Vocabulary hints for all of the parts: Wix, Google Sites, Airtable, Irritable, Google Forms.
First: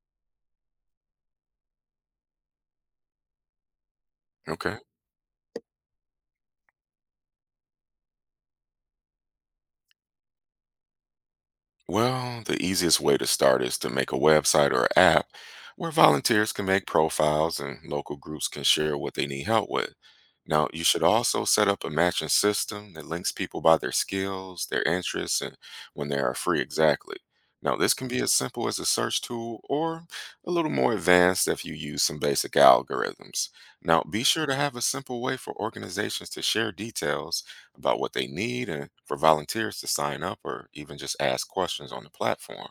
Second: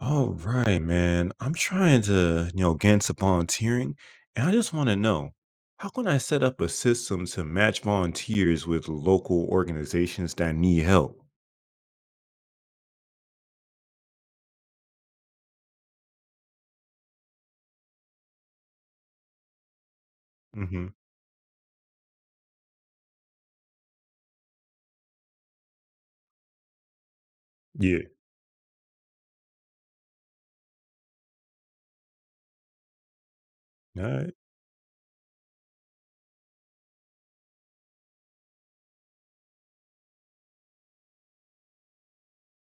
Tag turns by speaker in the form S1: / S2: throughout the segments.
S1: All right, man. I'm trying to, get into volunteering, and I just
S2: Okay.
S1: want to know how can I set up a system to match volunteers with local organizations that need help?
S2: Well, the easiest way to start is to make a website or app where volunteers can make profiles and local groups can share what they need help with. Now, you
S1: Hmm.
S2: should also set up a matching system that links people by their skills, their interests, and when they are free exactly. Now, this
S1: Yeah.
S2: can be as simple as a search tool or a little more advanced if you use some basic algorithms. Now,
S1: All
S2: be
S1: right.
S2: sure to have a simple way for organizations to share details about what they need and for volunteers to sign up or even just ask questions on the platform.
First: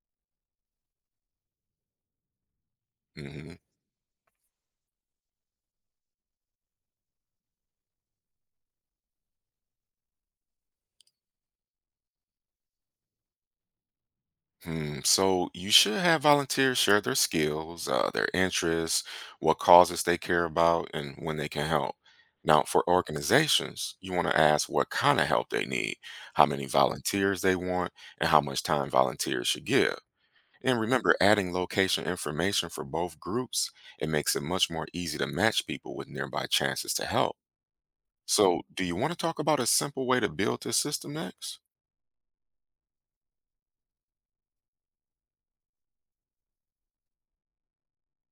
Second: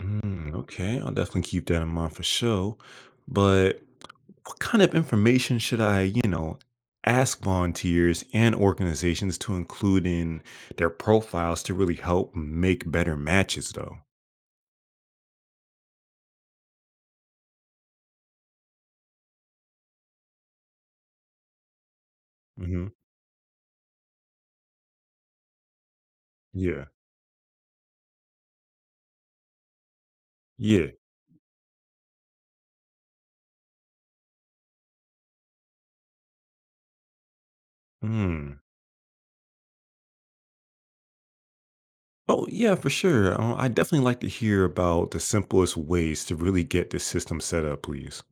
S1: Mm, okay. I'll definitely keep that in mind for sure.
S2: Hmm.
S1: But what kind of information should I, ask volunteers and organizations to include in their profiles to really help make better matches, though?
S2: Hmm. So you should have volunteers share their skills, their interests, what causes they care about, and when they can help. Now, for
S1: Hmm.
S2: organizations, you want to ask what kind of help they need, how many
S1: Yeah.
S2: volunteers they want, and how much time volunteers should give. And
S1: Yeah.
S2: remember, adding location information for both groups, it makes it much more easy to match people with nearby chances to help.
S1: Hmm.
S2: So, do you want to talk about a simple way to build this system next?
S1: Oh, yeah, for sure. I definitely like to hear about the simplest ways to really get this system set up, please.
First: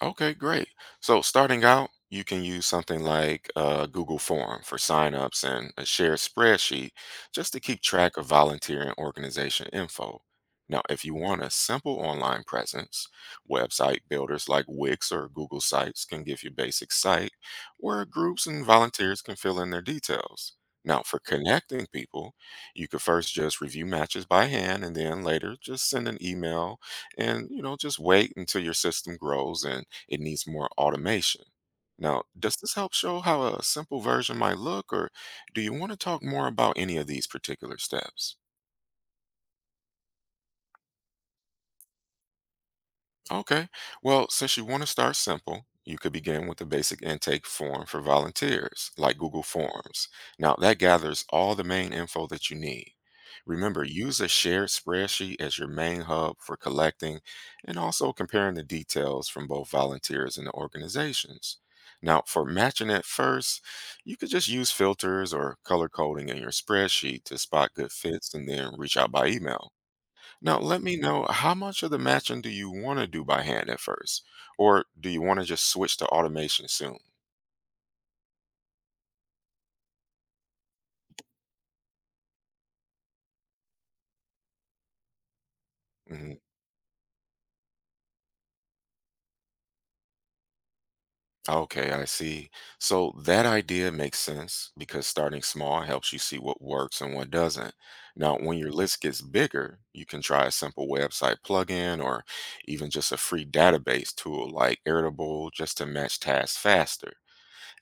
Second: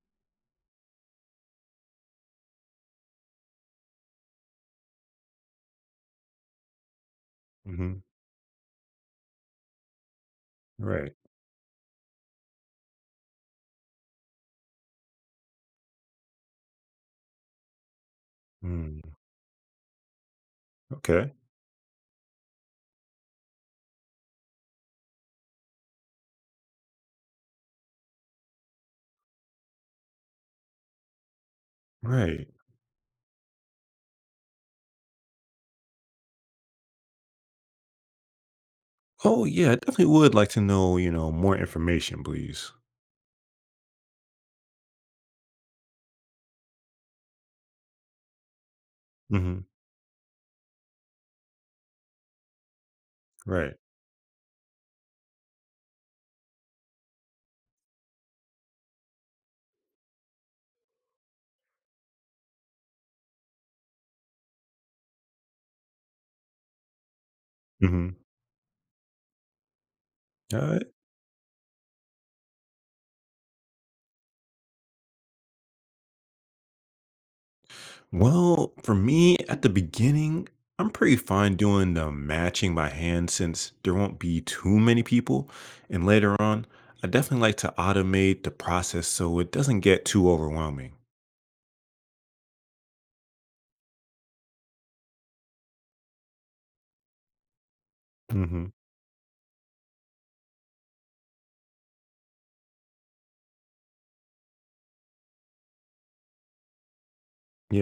S2: Okay, great. So starting out, you can use something like Google Form for signups and a shared spreadsheet just to keep
S1: Hmm.
S2: track of volunteer and organization info. Now, if you
S1: Right.
S2: want a simple online presence, website builders like Wix or Google Sites can give you basic site where groups and
S1: Mm.
S2: volunteers can fill in their details. Now, for
S1: Okay.
S2: connecting people, you could first just review matches by hand and then later just send an email and just wait until your system grows and it needs more automation. Now,
S1: Right.
S2: does this help show how a simple version might look, or do you want to talk more about any of these particular steps?
S1: Oh, yeah, I definitely would like to know, more information, please.
S2: Okay. Well, since you want to start simple, you could begin with a basic intake form for volunteers, like Google
S1: Hmm.
S2: Forms. Now, that gathers all the main info that you need.
S1: Right.
S2: Remember, use a shared spreadsheet as your main hub for collecting and also comparing the details from both volunteers and the organizations. Now, for matching at first, you could just use filters or color coding in your spreadsheet to spot good
S1: Hmm.
S2: fits and then reach out by email. Now,
S1: All
S2: let
S1: right.
S2: me know how much of the matching do you want to do by hand at first, or do you want to just switch to automation soon?
S1: Well, for me, at the beginning, I'm pretty fine doing the matching by hand since there won't be too many people. And
S2: Mhm.
S1: later on, I definitely like to automate the process so it doesn't get too overwhelming.
S2: Okay, I see. So that idea makes sense because starting small helps you see what works and what doesn't. Now, when
S1: Mm-hmm.
S2: your list gets bigger, you can try a simple website plugin or even just a free database tool like Airtable just to match tasks faster.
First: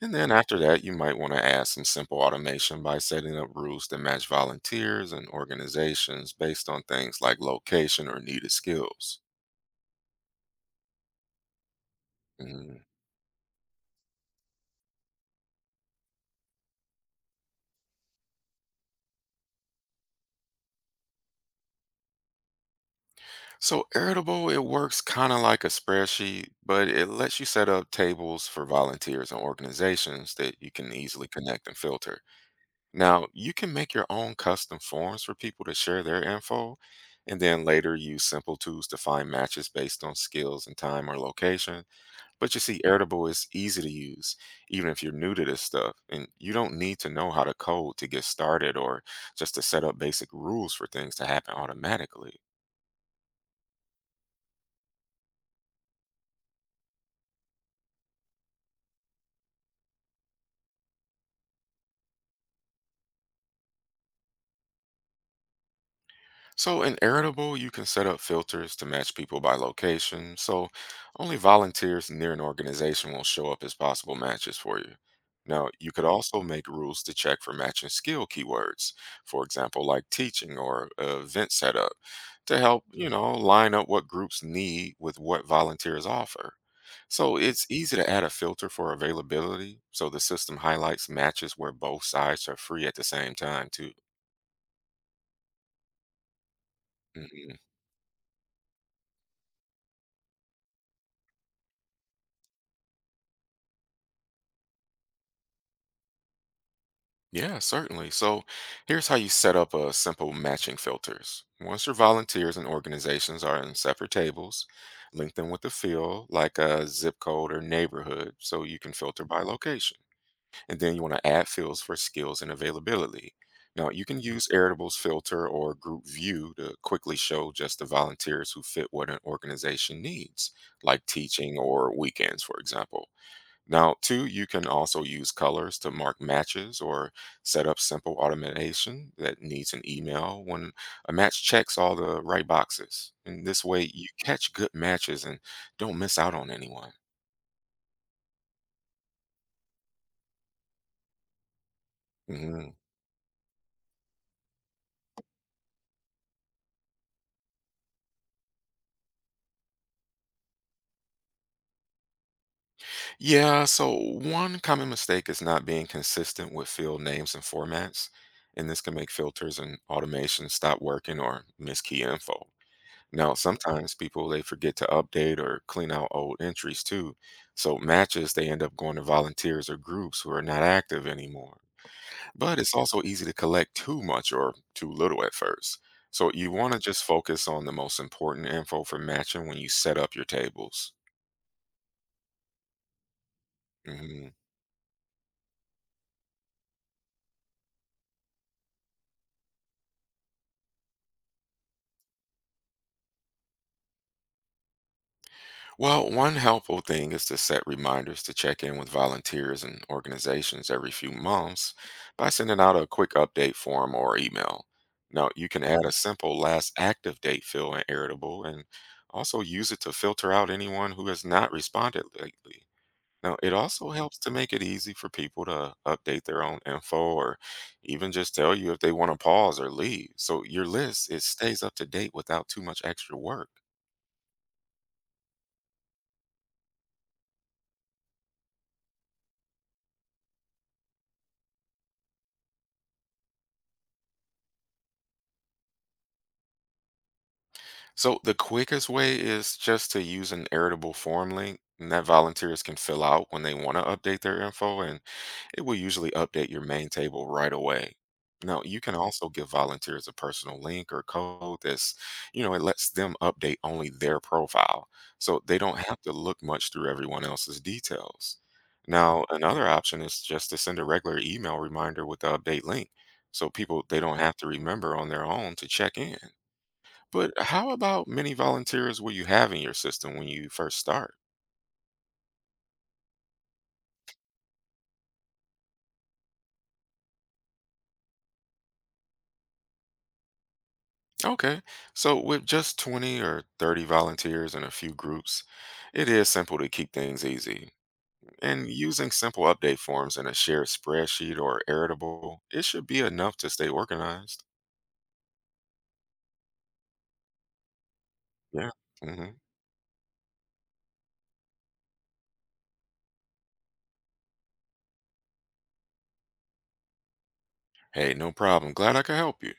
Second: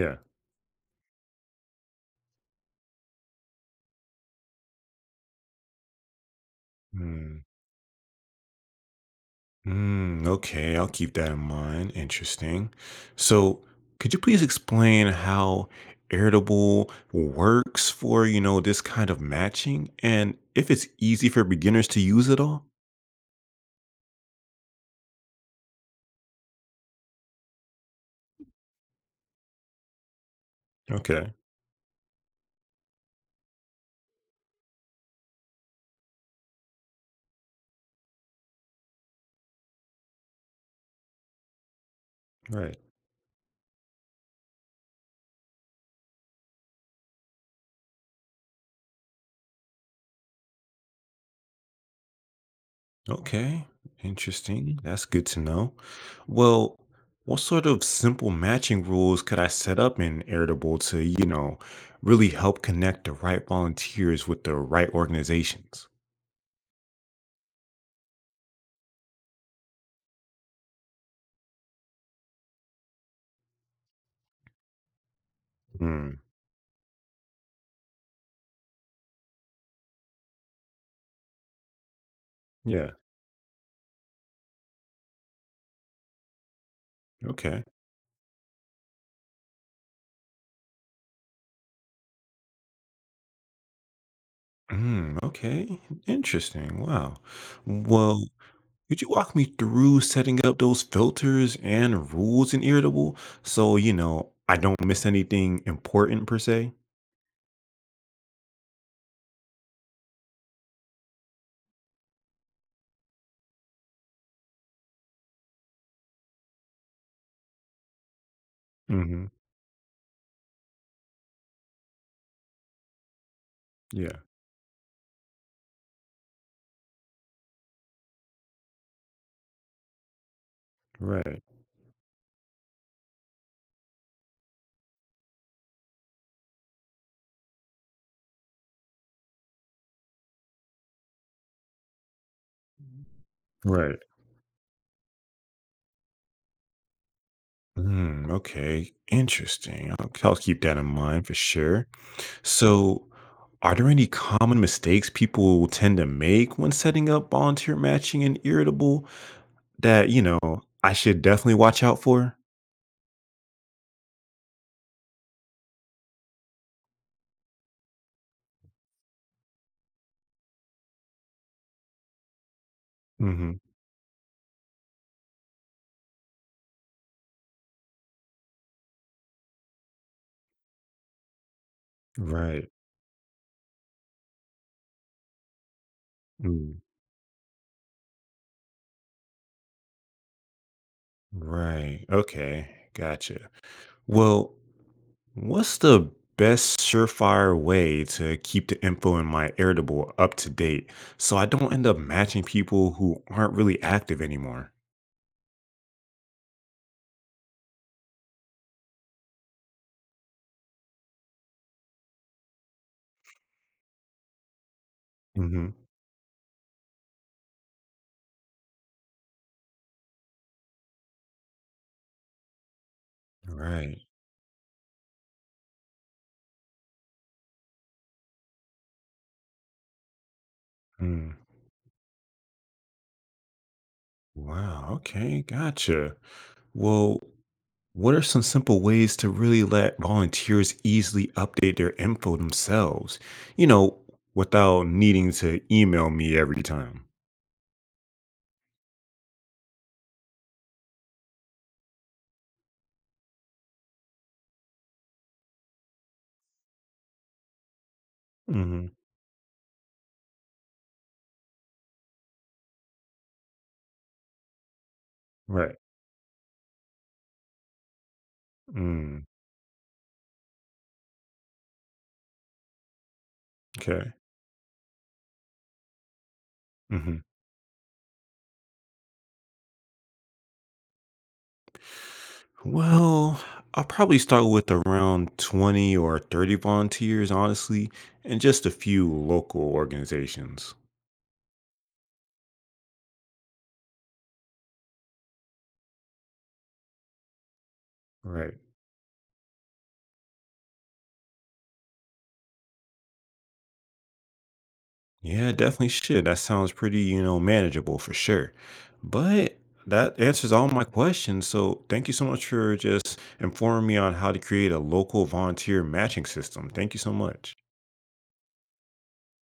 S2: And then after that, you might want to add some simple automation by setting up rules that match volunteers and organizations based on things like
S1: Mm,
S2: location or needed skills.
S1: okay, I'll keep that in mind. Interesting.
S2: Mhm.
S1: So, could you please explain how Irritable works for, this kind of matching and if it's easy for beginners to use at all?
S2: So, Airtable, it works kind of like a spreadsheet, but it lets you set up tables for volunteers and organizations that you can easily
S1: Okay.
S2: connect and filter. Now, you can make your own custom forms for people to share their info, and then later use simple tools to find matches based on skills and time or location. But you
S1: Right.
S2: see, Airtable is easy to use, even if you're new to this stuff, and you don't need to know how to code to get started or just to set up basic rules for things to happen automatically.
S1: Okay, interesting. That's good to know. Well, what sort of simple matching rules could I set up in Irritable to, really help connect the right volunteers with the right organizations?
S2: So in Irritable, you can set up filters to match people by location, so only volunteers near an organization will show up as possible matches for you. Now, you could
S1: Mm.
S2: also make rules to check for matching skill keywords, for example, like teaching or event setup, to help,
S1: Yeah.
S2: you know, line up what groups need with what volunteers offer. So
S1: Okay.
S2: it's easy to add a filter for availability, so the system highlights matches where both sides are free at the same time, too.
S1: Mm, okay. Interesting. Wow.
S2: Mhm.
S1: Well, could you walk me through setting up those filters and rules in Irritable so, I don't miss anything important per se?
S2: Yeah, certainly. So here's how you set up a simple matching filters. Once your volunteers and organizations are in separate tables, link them with a field like a zip code or neighborhood so you can filter
S1: Mm-hmm.
S2: by location. And then you want to add fields for skills and availability. Now, you can
S1: Yeah.
S2: use Airtable's filter or group view to quickly show just the volunteers who fit what an organization needs, like
S1: Right.
S2: teaching or weekends, for example. Now, two, you can also use colors to mark matches or set up simple automation that needs an email when a match checks all the right boxes. And this way,
S1: Right.
S2: you catch good matches and don't miss out on anyone.
S1: Mm, okay. Interesting. I'll keep that in mind for sure.
S2: Hmm.
S1: So, are there any common mistakes people tend to make when setting up volunteer matching and irritable that, I should definitely watch out for?
S2: Yeah, so one common mistake is not being consistent with field names and formats. And this can make filters and automation stop working or miss key info. Now,
S1: Hmm.
S2: sometimes people they forget to update or clean out old entries too. So matches they end up going to volunteers or groups who are not active anymore. But
S1: Right.
S2: it's also easy to collect too much or too little at first. So you want to
S1: Mm.
S2: just focus on the most important info for matching when you set up your tables.
S1: Right. Okay. Gotcha.
S2: Mhm.
S1: Well, what's the best surefire way to keep the info in my Airtable up to date so I don't end up matching people who aren't really active anymore?
S2: Well, one helpful thing is to set reminders to check in with volunteers and organizations every few months by sending out a quick update form or email. Now, you can
S1: Mm-hmm.
S2: add a simple last active date field in Irritable and also use it to filter out anyone who has not responded lately. Now, it also
S1: Right.
S2: helps to make it easy for people to update their own info or even just tell you if they want to pause or leave. So your list it
S1: Mm.
S2: stays up to date without too much extra work.
S1: Wow. Okay. Gotcha. Well, what are some simple ways to really let volunteers easily update their info themselves, you know, without needing to email me every time?
S2: So the quickest way is just to use an editable form link and that volunteers can fill out when they want to update their info and it will usually update your main table right away. Now, you can also give volunteers a personal link or code that's, you know, it lets them update only their profile. So they
S1: Right.
S2: don't have to look much through everyone else's details. Now,
S1: Mm,
S2: another option is just to send a regular email reminder with the update link. So people, they
S1: okay.
S2: don't have to remember on their own to check in.
S1: Hmm.
S2: But how about many volunteers will you have in your system when you first start?
S1: Well, I'll probably start with around 20 or 30 volunteers, honestly, and just a few local organizations.
S2: Okay, so with just 20 or 30 volunteers and a few groups, it is simple to keep things easy.
S1: Right.
S2: And using simple update forms in a shared spreadsheet or Airtable, it should be enough to stay organized.
S1: Yeah, definitely should. That sounds pretty, manageable for sure.
S2: Yeah. Hmm.
S1: But that answers all my questions. So thank you so much for just informing me on how to create a local volunteer matching system. Thank you so much.
S2: Hey, no problem. Glad I could help you.